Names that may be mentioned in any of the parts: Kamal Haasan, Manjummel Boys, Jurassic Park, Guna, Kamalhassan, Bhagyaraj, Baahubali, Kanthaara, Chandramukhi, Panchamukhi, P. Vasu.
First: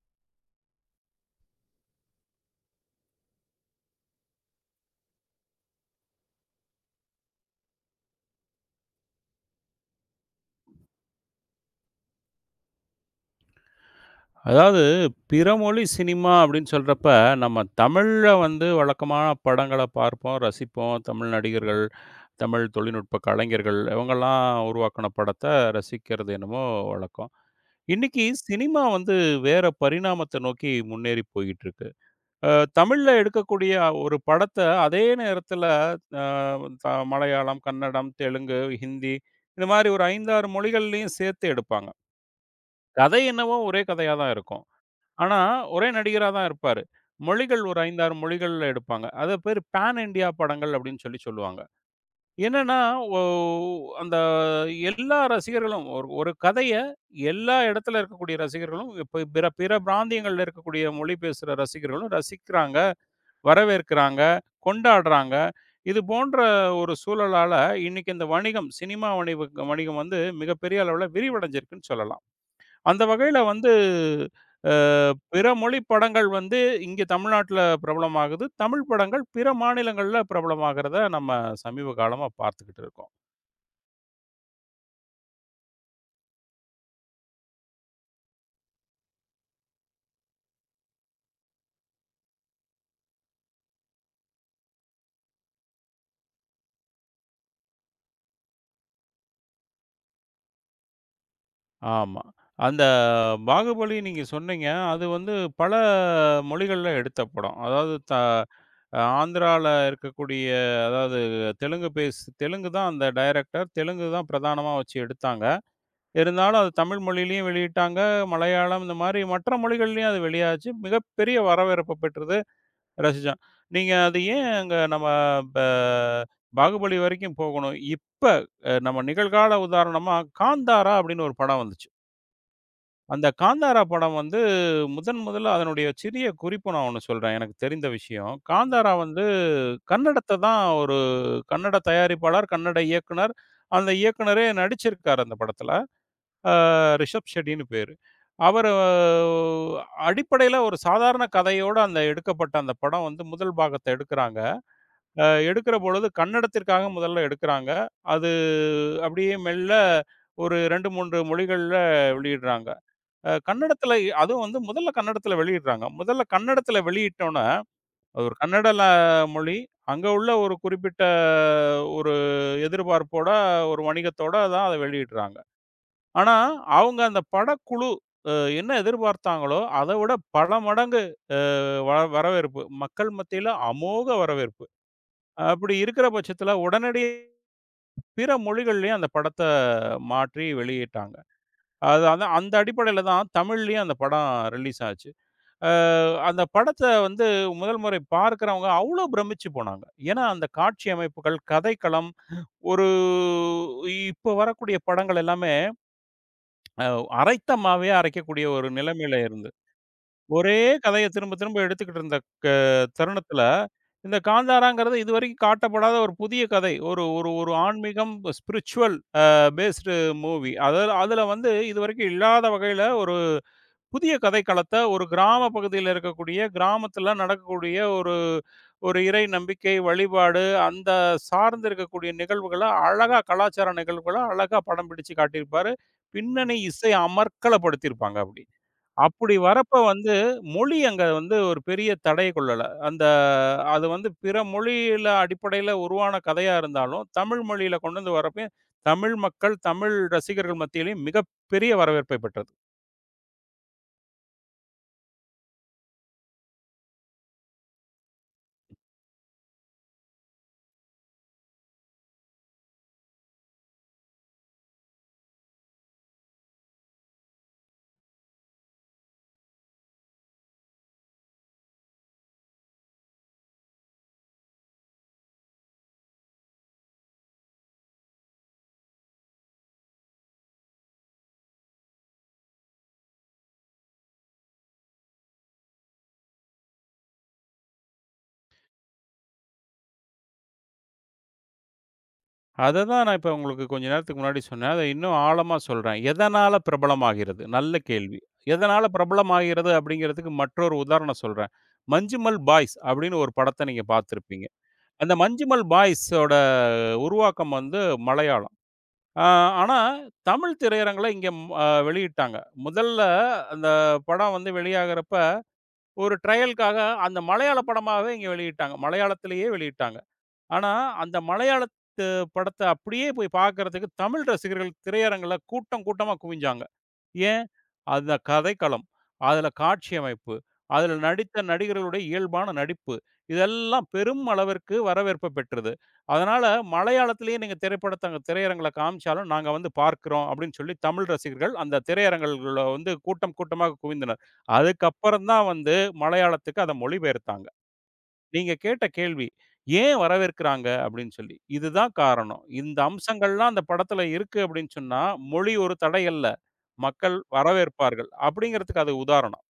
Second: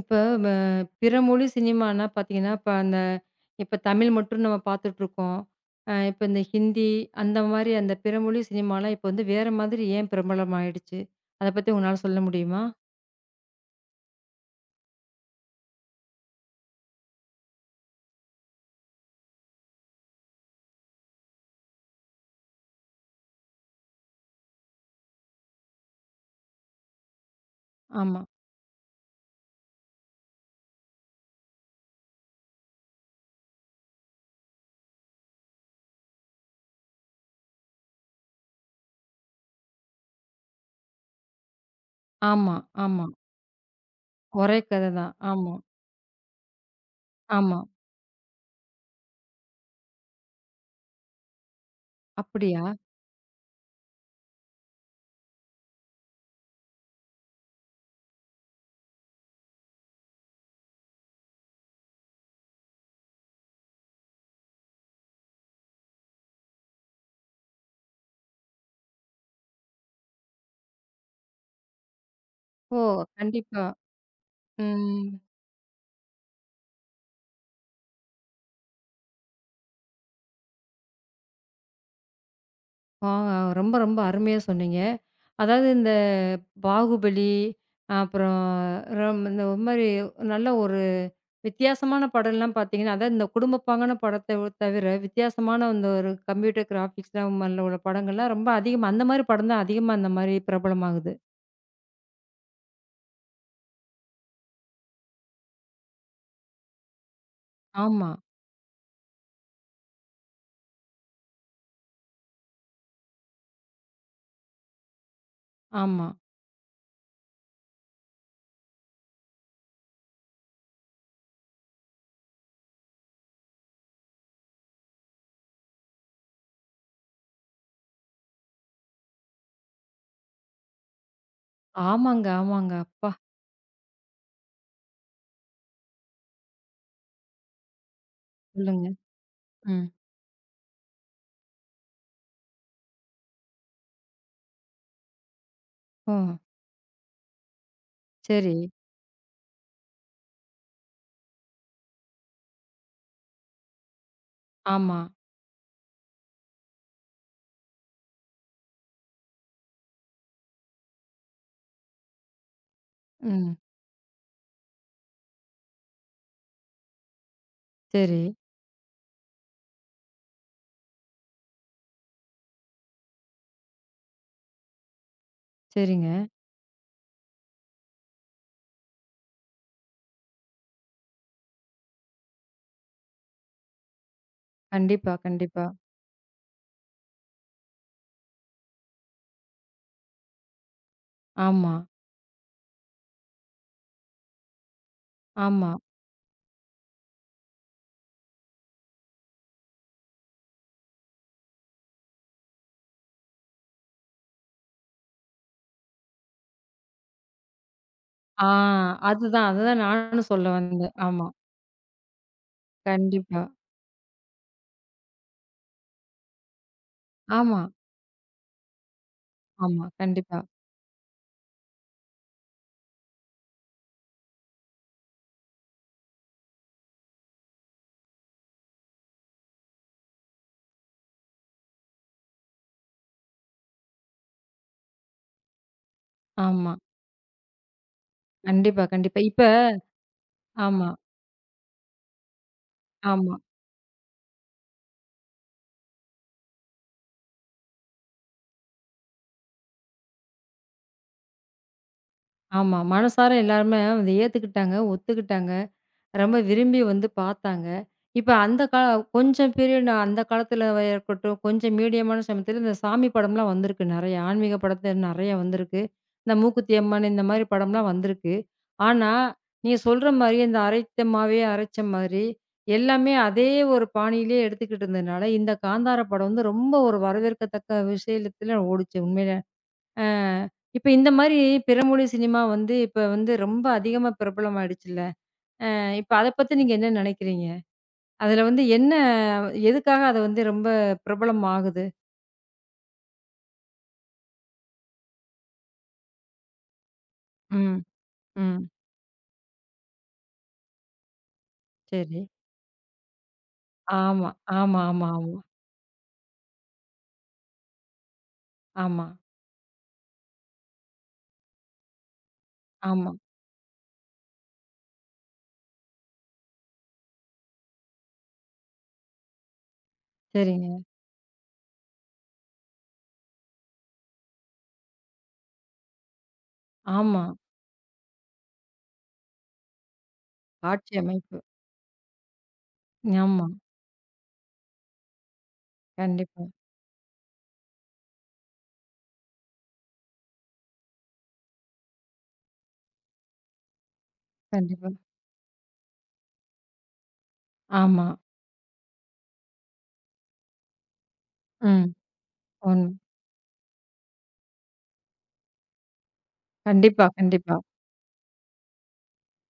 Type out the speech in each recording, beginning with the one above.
இப்ப வ பிற மொழி சினிமான்னா பார்த்தீங்கன்னா, இப்ப அந்த இப்ப தமிழ் மட்டும் நம்ம பார்த்துட்ருக்கோம். இப்ப இந்த ஹிந்தி அந்த மாரி அந்த பிற மொழி சினிமாலாம் இப்ப வந்து வேற மாதிரி ஏன் பிரபலமாயிடுச்சு? அத பத்தி உங்களால சொல்ல முடியுமா? அதாவது பிற மொழி சினிமா அப்படின்னு சொல்றப்ப, நம்ம தமிழ்ல வந்து வழக்கமான படங்கள பார்ப்போம், ரசிப்போம். தமிழ் நடிகர்கள், தமிழ் தொழில்நுட்ப கலைஞர்கள் இவங்கலாம் உருவாக்குன படத்த ரசிக்கிறது என்னமோ வழக்கம். ஆமா. இன்னைக்கு சினிமா வந்து வேற பரிணாமத்த நோக்கி முன்னேறி போயிட்டு இருக்கு. அ தமிழ்ல எடுக்கக்கூடிய ஒரு படத்த அதே நேரத்துல அ த மலையாளம், கன்னடம், தெலுங்கு, ஹிந்தி இந்த மாரி ஒரு 5, 6 மொழிகள்லயும் சேர்த்து எடுப்பாங்க. ஆமா, ஆமா. கதை என்னவோ ஒரே கதையா தான் ஒரே இருக்கும். கத தான். ஆனா, ஆமா, ஒரே நடிகரா தான் இருப்பாரு. ஆமா. மொழிகள் ஒரு 5, 6 மொழிகள்ல எடுப்பாங்க. அது பேரு பான் இண்டியா படங்கள் அப்படின்னு சொல்லி சொல்லுவாங்க. அப்படியா? என்னன்னா, ஒ அந்த எல்லா ரசிகர்களும் ஒரு ஒரு கதைய எல்லா இடத்துல இருக்கக்கூடிய ரசிகர்களும், இப்ப பிற பிற பிராந்தியங்கள்ல இருக்கக்கூடிய மொழி பேசுற ரசிகர்களும் ரசிக்கிறாங்க, வரவேற்கிறாங்க, கொண்டாடுறாங்க. இது போன்ற ஒரு சூழலால, இன்னைக்கு இந்த வணிகம், சினிமா வணிகம் வந்து மிகப்பெரிய அளவுல விரிவடைஞ்சிருக்குன்னு சொல்லலாம். ஓ! அந்த வகையில கண்டிப்பா. வந்து அ ம். பிற மொழி படங்கள் வந்து இங்க தமிழ்நாட்டுல பிரபலமாகுது. தமிழ் படங்கள் பிற மாநிலங்கள்ல பிரபலமாகிறத நம்ம சமீப காலமா பார்த்துக்கிட்டு ஆ இருக்கோம். ரொம்ப, ரொம்ப அருமையா சொன்னீங்க. அதாவது இந்த பாகுபலி, அப்புறம் இந்த ஒரு மாரி நல்ல ஒரு வித்தியாசமான படம்லாம் பார்த்தீங்கன்னா, அதான் இந்த குடும்பப்பாங்கான படத்த தவிர, வித்தியாசமான அந்த ஒரு கம்ப்யூட்டர் கிராபிக்ஸ்லாம் மேல உள்ள படங்கள்லாம் ரொம்ப அதிகமா அந்த மாரி படம் தான் அதிகமா இந்த மாரி பிரபலமாகுது. ஆமா. அந்த பாகுபலி நீங்க சொன்னீங்க. அது வந்து பல மொழிகள்ல எடுத்த படம். அதாவது ஆமா, ஆந்திரால இருக்கக்கூடிய அதாவது தெலுங்கு தான் அந்த டைரக்டர். தெலுங்கு தான் பிரதானமா வச்சு எடுத்தாங்க. ஆமா. இருந்தாலும் அது தமிழ் மொழியிலயும் வெளியிட்டாங்க. மலையாளம் இந்த மாரி மற்ற மொழிகள்லயும் அது வெளியாச்சு. மிகப்பெரிய வரவேற்ப பெற்றது, ரசிச்சோம். நீங்க அது ஏன் அங்க நம்ம ப பாகுபலி வரைக்கும் போகணும். இப்ப நம்ம நிகழ்கால உதாரணமா காந்தாரா அப்படின்னு ஒரு படம் வந்துச்சு. ஆமாங்க, ஆமாங்க. அப்பா! அந்த காந்தாரா படம் வந்து முதன் முதல்ல அதனுடைய சிறிய குறிப்பு நான் ஒண்ணு சொல்றேன். எனக்கு தெரிந்த விஷயம். சொல்லுங்க. காந்தாரா வந்து ம். கன்னடத்த தான் ஒரு கன்னட தயாரிப்பாளர், கன்னட இயக்குனர். அந்த இயக்குனரே நடிச்சிருக்காரு அந்த படத்துல. ஓ! ஆ ரிஷப் ஷெட்டின்னு பேரு. சரி. அவரு அடிப்படையில ஒரு சாதாரண கதையோட அந்த எடுக்கப்பட்ட அந்த படம் வந்து முதல் பாகத்த எடுக்குறாங்க. ஆமா. அ எடுக்கிற பொழுது கன்னடத்திற்காக முதல்ல எடுக்குறாங்க. அது அப்படியே மெல்ல ஒரு 2, 3 மொழிகள்ல வெளியிடுறாங்க. அ ம். கன்னடத்தில அதுவும் வந்து முதல்ல கன்னடத்தில வெளியிடுறாங்க. முதல்ல கன்னடத்தில வெளியிட்டோன, சரி, அது ஒரு கன்னட ல மொழி. அங்க உள்ள ஒரு குறிப்பிட்ட ஒரு எதிர்பார்ப்போட, ஒரு வணிகத்தோட தான் அத வெளியிடுறாங்க. சரிங்க. ஆனா, அவங்க அந்த படக்குழு அ என்ன எதிர்பார்த்தாங்களோ, அத விட பல மடங்கு வரவேற்பு. மக்கள் மத்தியில அமோக வரவேற்பு. கண்டிப்பா, கண்டிப்பா. அப்படி இருக்கிற பட்சத்தில, உடனடியே பிற மொழிகள்லயும் அந்த படத்த மாற்றி வெளியிட்டாங்க. ஆமா, அது அந்த அந்த அடிப்படையில தான் தமிழ்லயும் அந்த படம் ரிலீஸ் ஆச்சு. அ ஆமா. அந்த படத்த வந்து முதல் முறை பார்க்கிறவங்க அவ்ளோ பிரமிச்சு போனாங்க. ஏன்னா, அந்த காட்சி அமைப்புகள், கதைக்களம், ஒரு இப்ப வரக்கூடிய படங்கள் எல்லாமே அ அரைத்தமாவே அரைக்கக்கூடிய ஆ ஒரு நிலைமையில அதுதான், இருந்தது. அதுதான் நானும் சொல்ல ஒரே வந்தேன். கதைய ஆமா. திரும்ப திரும்ப எடுத்துக்கிட்டு இருந்த க தருணத்தில, கண்டிப்பா. இந்த காந்தாராங்கிறது இதுவரைக்கும் காட்டப்படாத ஒரு புதிய கதை. ஒரு ஒரு ஒரு ஆமா, ஆன்மீகம் ஸ்பிரிச்சுவல் அ ஆமா. பேஸ்டு கண்டிப்பா. மூவி. அதாவது அதில வந்து இதுவரைக்கும் இல்லாத வகையில ஒரு புதிய கதைக்களத்த ஒரு கிராம பகுதியில இருக்கக்கூடிய, கிராமத்தில நடக்கக்கூடிய ஒரு ஒரு இறை நம்பிக்கை, வழிபாடு அந்த சார்ந்து இருக்கக்கூடிய நிகழ்வுகள அழகா கலாச்சார நிகழ்வுகள அழகா படம் பிடிச்சு காட்டியிருப்பாரு. பின்னணி ஆமா. இசை அமர்க்களப்படுத்தியிருப்பாங்க அப்படி. கண்டிப்பா, கண்டிப்பா. அப்படி இப்ப வரப்ப வந்து, மொழி ஆமா, அங்க வந்து ஒரு பெரிய தடைய கொள்ளல. ஆமா. அது வந்து பிற மொழியில அடிப்படையில உருவான கதையா இருந்தாலும், தமிழ் மொழியில கொண்டு வந்து வரப்பயும், தமிழ் மக்கள், தமிழ் ரசிகர்கள் மத்தியிலயும் மிகப்பெரிய வரவேற்பை பெற்றது. ஆமா. மனசார எல்லாருமே வந்து ஏத்துக்கிட்டாங்க, ஒத்துக்கிட்டாங்க. ரொம்ப விரும்பி வந்து பார்த்தாங்க. இப்ப அந்த கா கொஞ்சம் பீரியட் அந்த காலத்துல இருக்கட்டும், கொஞ்சம் மீடியமான சமயத்துல இந்த சாமி படம்லாம் வந்திருக்கு நெறைய. ஆன்மீக படத்த நெறைய வந்திருக்கு. இந்த மூக்குத்தி அம்மன் இந்த மாரி படம்லாம் வந்திருக்கு. ஆனா, நீங்க சொல்ற மாரி இந்த அரைத்த மாவே அரைச்ச மாதிரி, எல்லாமே அதே ஒரு பாணியிலேயே எடுத்துக்கிட்டு இருந்ததுனால, இந்த காந்தார படம் வந்து ரொம்ப ஒரு வரவேற்கத்தக்க விஷயத்துல ஓடுச்சு உண்மையிலே. அ இப்ப இந்த மாரி பிற மொழி சினிமா வந்து இப்ப வந்து ரொம்ப அதிகமா பிரபலமாயிடுச்சுல்ல. இப்ப அத பத்தி நீங்க என்ன நெனைக்கிறீங்க? அதுல வந்து என்ன எதுக்காக அது வந்து ரொம்ப பிரபலம் ஆகுது? அத தான் நான் இப்ப உங்களுக்கு கொஞ்ச நேரத்துக்கு முன்னாடி சொன்னேன். அத இன்னும் ஆழமா சொல்றேன். எதனால பிரபலமாகிறது? நல்ல ம், கேள்வி. ம். எதனால பிரபலமாகிறது அப்படிங்கிறதுக்கு மற்றொரு உதாரணம் சொல்றேன். சரி. மஞ்சுமல் பாய்ஸ் அப்படின்னு ஒரு படத்த நீங்க ஆமா, பார்த்திருப்பீங்க. ஆமா, ஆமா, அந்த ஆமா, மஞ்சுமல் பாய்ஸோட உருவாக்கம் வந்து மலையாளம். ஆமா, ஆ, ஆனா, தமிழ் திரையரங்குல இங்க ம் அ வெளியிட்டாங்க. முதல்ல ஆமா. அந்த படம் வந்து வெளியாகறப்ப, ஒரு ட்ரையலுக்காக அந்த மலையாள படமாவே இங்க வெளியிட்டாங்க. மலையாளத்திலேயே வெளியிட்டாங்க. சரிங்க. ஆனா, அந்த மலையாளத்து படத்த அப்படியே போய் பார்க்கறதுக்கு தமிழ் ரசிகர்கள் திரையரங்குல கூட்டம் கூட்டமா குவிஞ்சாங்க. ஆமா. ஏன்? அந்த கதைக்களம், அதுல காட்சி அமைப்பு, காட்சி அதுல அமைப்பு. நடித்த நடிகர்களுடைய இயல்பான நடிப்பு, ஆமா. இதெல்லாம் பெரும் அளவிற்கு வரவேற்பு பெற்றது. அதனால கண்டிப்பா, மலையாளத்திலேயே நீங்க திரைப்படத்த அங்க திரையரங்குல காமிச்சாலும் நாங்க வந்து பார்க்கிறோம் அப்படின்னு சொல்லி தமிழ் ரசிகர்கள் அந்த திரையரங்குகள்ல வந்து கூட்டம் கூட்டமாக குவிந்தனர். கண்டிப்பா. அதுக்கப்புறம் தான் வந்து மலையாளத்துக்கு அத மொழிபெயர்த்தாங்க. ஆமா. நீங்க கேட்ட கேள்வி, ஏன் வரவேற்கிறாங்க அப்படின்னு சொல்லி. ம். இதுதான் காரணம். இந்த உண்ம. அம்சங்கள்லாம் அந்த படத்துல இருக்கு அப்படின்னு சொன்னா, மொழி ஒரு தடை அல்ல. கண்டிப்பா, மக்கள் கண்டிப்பா. வரவேற்பார்கள். அப்படிங்கிறதுக்கு அது உதாரணம்.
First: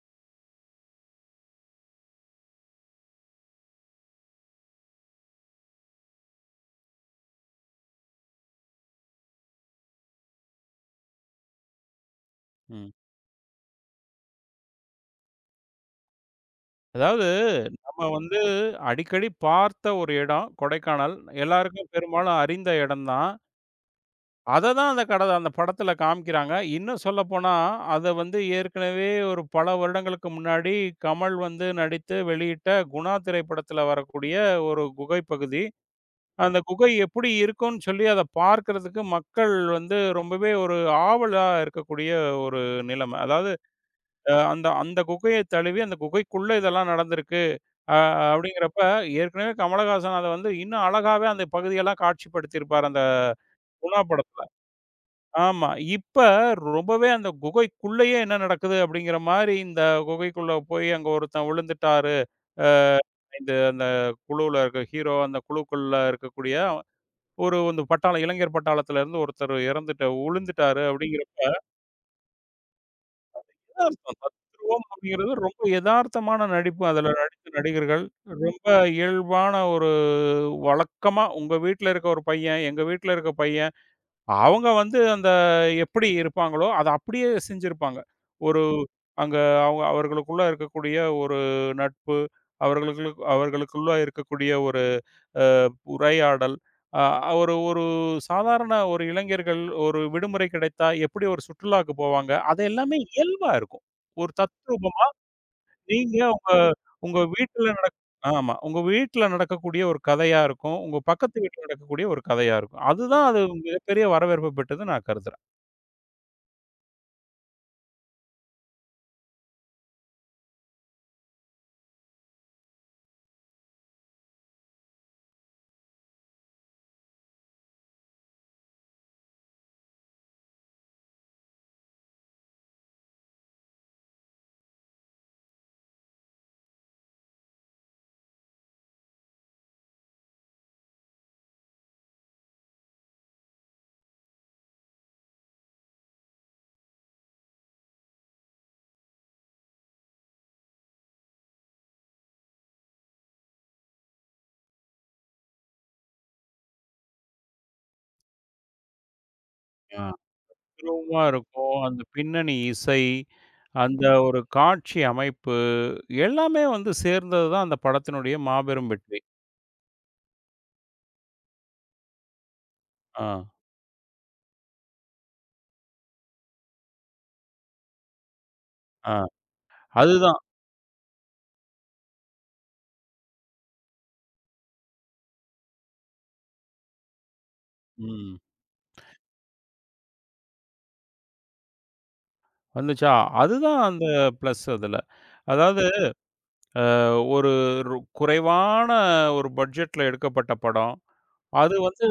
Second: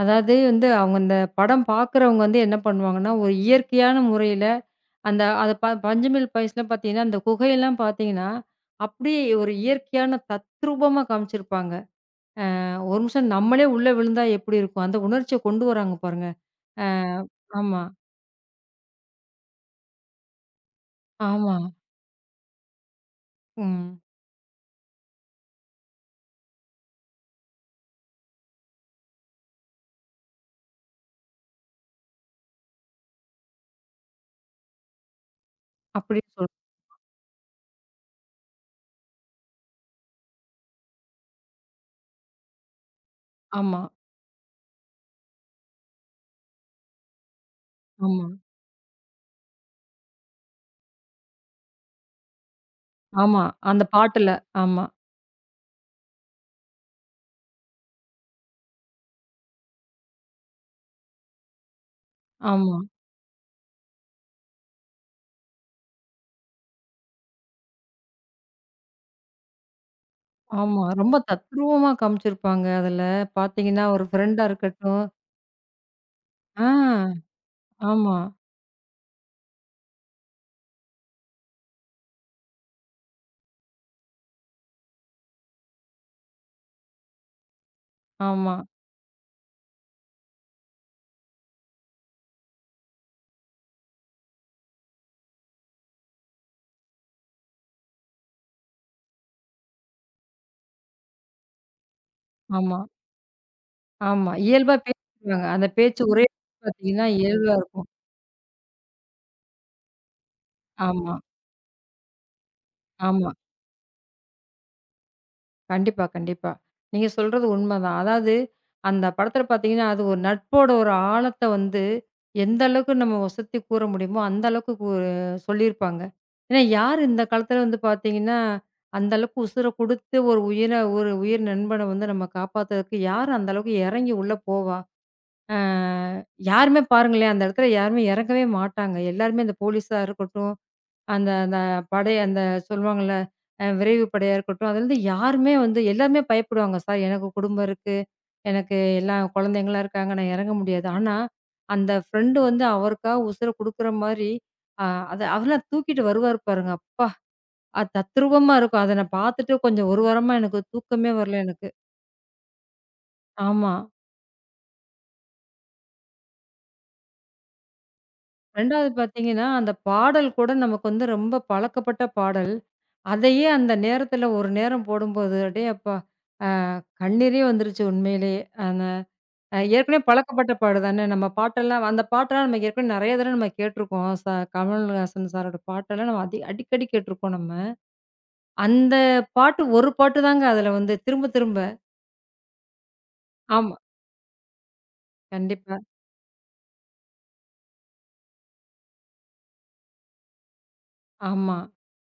அதாவது வந்து அவங்க அந்த படம் பார்க்குறவங்க வந்து என்ன பண்ணுவாங்கன்னா, ஒரு இயற்கையான முறையில அந்த அத ப பஞ்சமில் பாய்ஸ்ல பார்த்தீங்கன்னா, அந்த குகையெல்லாம் பார்த்தீங்கன்னா, அப்படியே ஒரு இயற்கையான தத்ரூபமா காமிச்சிருப்பாங்க. ம். ஒரு நிமிஷம் நம்மளே உள்ள விழுந்தா எப்படி இருக்கும்? அந்த உணர்ச்சிய கொண்டு வராங்க பாருங்க. அ அதாவது ஆமா, நம்ம வந்து அடிக்கடி பார்த்த ஒரு இடம் கொடைக்கானல். ஆமா. எல்லாருக்கும் பெரும்பாலும் அறிந்த இடம் தான். ம். அத தான் அந்த படத்துல காமிக்கிறாங்க. இன்னும் சொல்லப்போனா, அத வந்து ஏற்கனவே ஒரு பல வருடங்களுக்கு முன்னாடி கமல் வந்து நடித்து வெளியிட்ட குணா திரைப்படத்துல வரக்கூடிய ஒரு குகை பகுதி. அப்படின்னு அந்த குகை எப்படி இருக்கும்னு சொல்லி அத பார்க்கிறதுக்கு மக்கள் வந்து ரொம்பவே ஒரு ஆவலா இருக்கக்கூடிய ஒரு நிலைமை. அதாவது ஆமா, அ அந்த அந்த குகைய தழுவி அந்த குகைக்குள்ள இதெல்லாம் நடந்திருக்கு. அ ஆமா, அப்படிங்கிறப்ப ஏற்கனவே கமலஹாசன் அத வந்து இன்னும் அழகாவே அந்த பகுதியெல்லாம் காட்சிப்படுத்தியிருப்பார் அந்த ஆமா. அந்த குணா பாட்டுல. படத்துல. ஆமா, ஆமா. இப்ப ரொம்பவே அந்த குகைக்குள்ளயே என்ன நடக்குது அப்படிங்கிற மாரி இந்த குகைக்குள்ள போய் அங்க ஒருத்தன் விழுந்துட்டாரு. அ ஆமா, இந்த அந்த குழுவுல இருக்க ஹீரோ அந்த குழுக்குள்ள இருக்கக்கூடிய ஒரு இந்த பட்டாளம் இளைஞர் பட்டாளத்திலருந்து ஒருத்தர் இறந்துட்ட விழுந்துட்டாரு ஆமா. ரொம்ப அப்படிங்கிறப்ப, தத்ரூபமா காமிச்சிருப்பாங்க அதுல. பார்த்தீங்கன்னா, ஒரு எதார்த்தம். ஃப்ரெண்டா தத்ரூபம் இருக்கட்டும். அப்படிங்கிறது ரொம்ப எதார்த்தமான ஆ, நடிப்பு. அதுல நடித்த நடிகர்கள் ஆமா, ரொம்ப இயல்பான ஒரு வழக்கமா, உங்க வீட்ல இருக்க ஒரு பையன், எங்க வீட்ல இருக்க பையன் அவங்க வந்து அந்த எப்படி இருப்பாங்களோ, அத அப்படியே செஞ்சிருப்பாங்க. ஆமா. ஒரு ம். அங்க அவங்க அவர்களுக்குள்ள இருக்கக்கூடிய ஒரு நட்பு, அவர்களுக்குள்ள அவர்களுக்குள்ள இருக்கக்கூடிய ஒரு அ உரையாடல், அ ஒரு ஒரு சாதாரண ஒரு இளைஞர்கள் ஒரு விடுமுறை கிடைத்தா எப்படி ஒரு சுற்றுலாக்கு போவாங்க, அது ஆமா, எல்லாமே இயல்பா இருக்கும். ஒரு ஆமா. இயல்பா தத்ரூபமா பேசிக்குவாங்க. அந்த பேச்சு நீங்க ஒரே உங்க பார்த்தீங்கன்னா, உங்க இயல்பா வீட்ல இருக்கும். நடக் ஆமா. உங்க வீட்ல நடக்கக்கூடிய ஒரு கதையா இருக்கும். உங்க ஆமா, பக்கத்து வீட்ல நடக்கக்கூடிய ஒரு கதையா இருக்கும். அதுதான் ஆமா. அது மிகப்பெரிய வரவேற்பு பெற்றது நான் கருதுறேன். கண்டிப்பா, கண்டிப்பா. நீங்க சொல்றது உண்மதான். அதாவது அந்த படத்துல பார்த்தீங்கன்னா, அது ஒரு நட்போட ஒரு ஆழத்த வந்து எந்த அளவுக்கு நம்ம உசத்தி கூற முடியுமோ, அந்த அளவுக்கு சொல்லியிருப்பாங்க. ஏன்னா, யார் இந்த காலத்துல வந்து பார்த்தீங்கன்னா, அந்த அளவுக்கு உசுர குடுத்து ஒரு உயிர ஒரு உயிர் நண்பன வந்து நம்ம காப்பாத்துறதுக்கு யார் அந்த அளவுக்கு எறங்கி உள்ள போவா? அ யாருமே பாருங்களேன், அந்த இடத்துல யாருமே இறங்கவே மாட்டாங்க. எல்லாருமே அந்த போலீஸா இருக்கட்டும், அந்த அந்த படை அந்த சொல்லுவாங்கல்ல, விரைவு படையா இருக்கட்டும், அதுலருந்து யாருமே வந்து எல்லாருமே பயப்படுவாங்க. "சார் எனக்கு குடும்பம் இருக்கு, எனக்கு எல்லா குழந்தைங்கலாம் இருக்காங்க, நான் இறங்க முடியாது." ஆனா, அந்த ஃப்ரெண்டு வந்து அவருக்காக உசுர குடுக்குற மாரி, அ அத அவர்லாம் தூக்கிட்டு வருவாரு பாருங்க, அப்பா! அது தத்ரூவமா இருக்கும். அத நான் பார்த்துட்டு கொஞ்சம் ஒரு ஆ. வாரமா எனக்கு தூக்கமே தத்ரூவமா வரல எனக்கு. இருக்கும். அந்த பின்னணி இசை, ஆமா. அந்த ஒரு காட்சி அமைப்பு, எல்லாமே வந்து சேர்ந்தது தான் அந்த படத்தினுடைய 2வது மாபெரும் வெற்றி. பார்த்தீங்கன்னா, அந்த பாடல் கூட நமக்கு வந்து ரொம்ப பழக்கப்பட்ட பாடல். ஆ, அதையே அந்த நேரத்தில ஒரு நேரம் போடும்போது, அடே அப்பா! கண்ணீரே வந்துருச்சு உண்மையிலேயே. அந்த ஆ. ஏற்கனவே அதுதான். பழக்கப்பட்ட பாடு தானே. நம்ம பாட்டெல்லாம் அந்த பாட்டெல்லாம் நம்ம ஏற்கனவே நெறைய தடவ நம்ம கேட்டுருக்கோம். கமல்ஹாசன் சாரோட பாட்டெல்லாம் நம்ம அடிக்கடி கேட்டுருக்கோம் நம்ம. ம். அந்த பாட்டு ஒரு பாட்டு தாங்க அதில வந்து திரும்ப திரும்ப. வந்துச்சா? ஆமா. அதுதான் அந்த பிளஸ் அதுல. கண்டிப்பா. அதாவது ஒரு ரு குறைவான ஒரு பட்ஜெட்ல எடுக்கப்பட்ட படம். ஆமா, அது வந்து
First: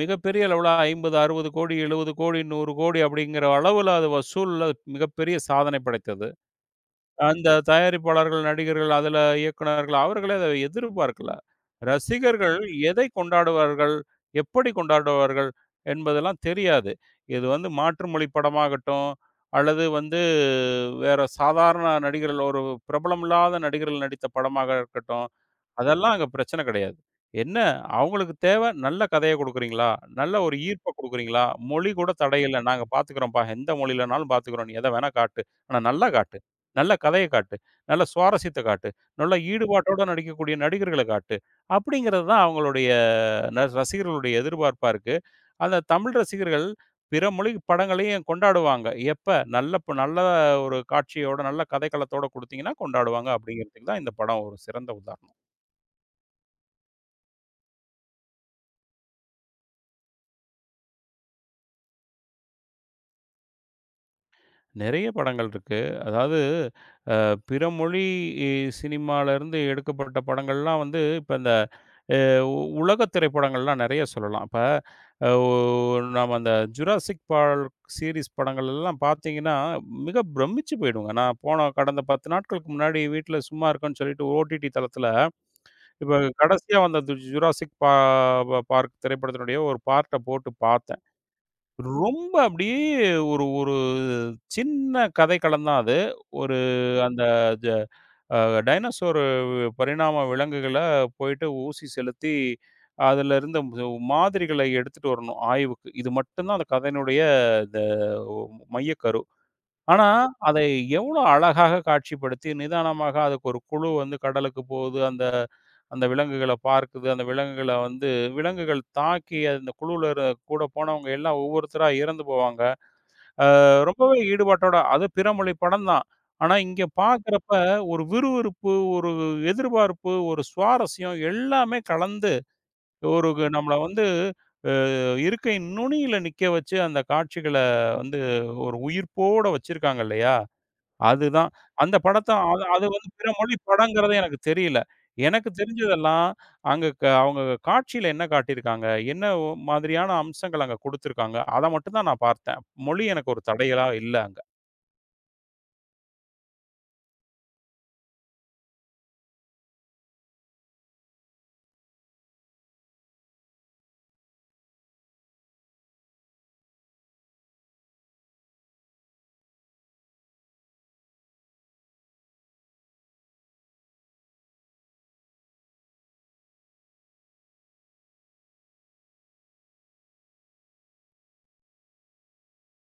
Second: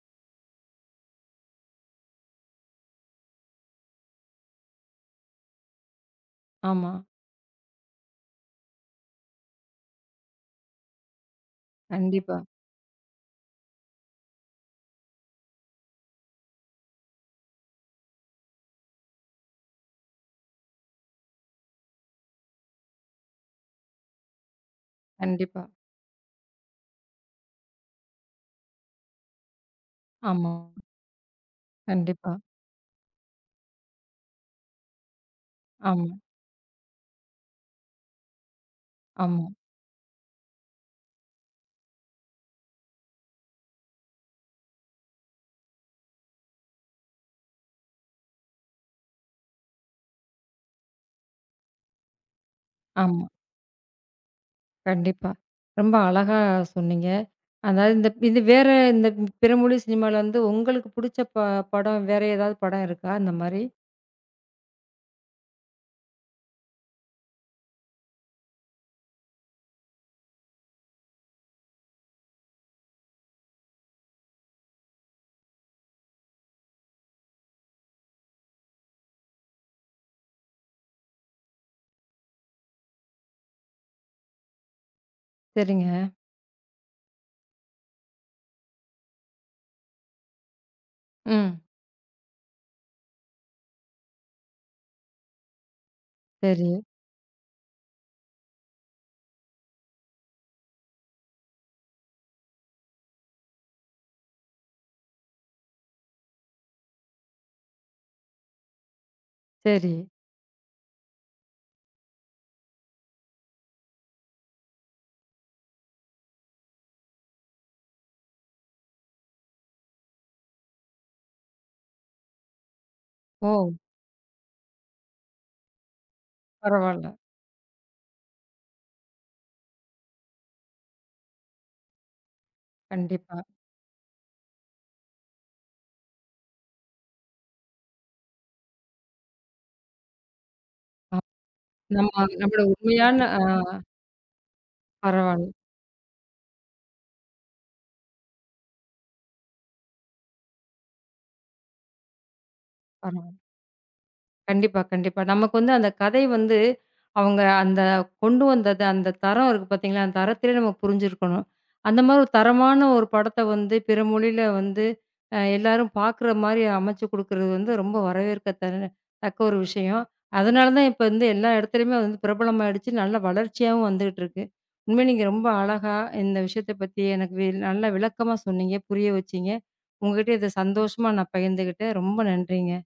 மிகப்பெரிய அளவுல 50, 60 கோடி, 70 கோடி, 100 கோடி அப்படிங்கிற அளவுல அது வசூல்ல மிகப்பெரிய சாதனை படைத்தது. ஆமா. அந்த தயாரிப்பாளர்கள், நடிகர்கள், அதுல இயக்குனர்கள் அவர்களே அத எதிர்பார்க்கல. கண்டிப்பா, ரசிகர்கள் எதை கொண்டாடுவார்கள்? எப்படி கொண்டாடுவார்கள்? என்பதெல்லாம் தெரியாது. இது வந்து மாற்று மொழி படமாகட்டும், அல்லது வந்து வேற சாதாரண நடிகர்கள் ஒரு பிரபலமில்லாத நடிகர்கள் நடித்த படமாக இருக்கட்டும். கண்டிப்பா. அதெல்லாம் அங்க பிரச்சனை கிடையாது. என்ன அவங்களுக்கு தேவை நல்ல கதைய குடுக்குறீங்களா? நல்ல ஆமா. ஒரு ஈர்ப்ப குடுக்குறீங்களா? மொழி கூட கண்டிப்பா. தடை இல்ல. நாங்க பார்த்துக்கிறோம்ப்பா. எந்த மொழியிலனாலும் பார்த்துக்கிறோம். நீ எத வேணா காட்டு. ஆனா ஆமா, நல்லா காட்டு. நல்ல கதைய காட்டு. நல்ல சுவாரஸ்யத்த காட்டு. நல்ல ஆமா, ஈடுபாட்டோட நடிக்கக்கூடிய நடிகர்கள காட்டு. அப்படிங்கிறது தான் அவங்களுடைய ரசிகர்களுடைய எதிர்பார்ப்பா இருக்கு. அந்த தமிழ் ரசிகர்கள் பிற மொழி படங்களையும் கொண்டாடுவாங்க. எப்ப நல்ல ஒரு காட்சியோட, நல்ல கதைக்களத்தோட குடுத்தீங்கன்னா ஆமா. கொண்டாடுவாங்க அப்படிங்கிறதுக்கு தான் இந்த படம் ஒரு சிறந்த கண்டிப்பா. உதாரணம். ரொம்ப அழகா சொன்னீங்க. அதாவது இந்த இது வேற இந்த பிறமொழி சினிமால வந்து உங்களுக்கு புடிச்ச படம் வேற ஏதாவது படம் இருக்கா? இந்த மாரி? நிறைய படங்கள் இருக்கு. அதாவது பிற மொழி இ சினிமாலருந்து எடுக்கப்பட்ட படங்கள்லாம் வந்து, இப்ப இந்த உ உலக திரைப்படங்கள்லாம் நெறைய சொல்லலாம். இப்ப அ ஒ நம்ம அந்த ஜுராசிக் பார்க் சீரிஸ் படங்கள்லாம் பார்த்தீங்கன்னா, மிக பிரமிச்சு போயிடுவோங்க. நான் போன கடந்த 10 நாட்களுக்கு முன்னாடி வீட்ல சும்மா இருக்கேன்னு சொல்லிட்டு ஓடிடி தளத்தில, சரிங்க. இப்ப கடைசியா வந்த து ஜுராசிக் பா பார்க் திரைப்படத்தினுடைய ஒரு பார்ட்ட போட்டு பாத்தேன். ம். ரொம்ப அப்படியே ஒரு ஒரு சின்ன கதைக்களம் தான் அது. ஒரு சரி, ம். அந்த ஜ அ டைனோசர் பரிணாம விலங்குகள போயிட்டு ஊசி செலுத்தி, அதுல இருந்த மாதிரிகள எடுத்துட்டு வரணும் ஆய்வுக்கு. இது மட்டும் தான் அந்த கதையினுடைய இந்த மையக்கரு. சரி. ஆனா, அதை எவ்வளோ அழகாக காட்சிப்படுத்தி, நிதானமாக அதுக்கு ஒரு குழு வந்து கடலுக்கு போகுது. அந்த அந்த விலங்குகள பார்க்குது. அந்த விலங்குகள வந்து விலங்குகள் தாக்கி அந்த குழுவுல கூட போனவங்க எல்லாம் ஒவ்வொருத்தரா இறந்து போவாங்க. ஓ! ரொம்பவே ஈடுபாட்டோட அது பிற மொழி படம் தான். ஆனா, இங்க பரவால்ல. பார்க்குறப்ப ஒரு விறுவிறுப்பு, ஒரு எதிர்பார்ப்பு, ஒரு சுவாரஸ்யம் எல்லாமே கலந்து ஒரு கண்டிப்பா. கு நம்மள வந்து அ இருக்கை நுனியில நிக்க வச்சு அந்த காட்சிகள வந்து ஒரு உயிர்ப்போட வச்சிருக்காங்க இல்லையா? அ அதுதான். அந்த நம்ம படத்த நம்மளோட அது அது வந்து உண்மையான பிற ஆ மொழி படங்கிறது எனக்கு தெரியல. எனக்கு பரவால்ல. தெரிஞ்சதெல்லாம் அங்க க அவங்க காட்சியில என்ன காட்டியிருக்காங்க? என்ன மாதிரியான அம்சங்கள் அங்க குடுத்துருக்காங்க? அத மட்டும் தான் நான் பார்த்தேன். மொழி எனக்கு பரவால்ல. ஒரு தடைகளா இல்ல அங்க. கண்டிப்பா, கண்டிப்பா. நமக்கு வந்து அந்த கதை வந்து அவங்க அந்த கொண்டு வந்தது, அந்த தரம் இருக்கு பார்த்தீங்களா? அந்த தரத்திலே நம்ம புரிஞ்சிருக்கணும். அந்த மாரி ஒரு தரமான ஒரு படத்த வந்து பிற மொழியில வந்து எல்லாரும் பார்க்குற மாரி அமைச்சு குடுக்குறது வந்து ரொம்ப தக்க ஒரு விஷயம். அதனால தான் இப்ப வந்து எல்லா இடத்துலயுமே வந்து பிரபலமாயிடுச்சு. நல்ல வளர்ச்சியாவும் வந்துட்டு இருக்கு. உண்மையிலே நீங்க ரொம்ப அழகா இந்த விஷயத்த பத்தி எனக்கு நல்லா விளக்கமா சொன்னீங்க. புரிய வச்சீங்க. உங்ககிட்ட இத சந்தோஷமா நான் பகிர்ந்துக்கிட்டேன். ரொம்ப நன்றிங்க.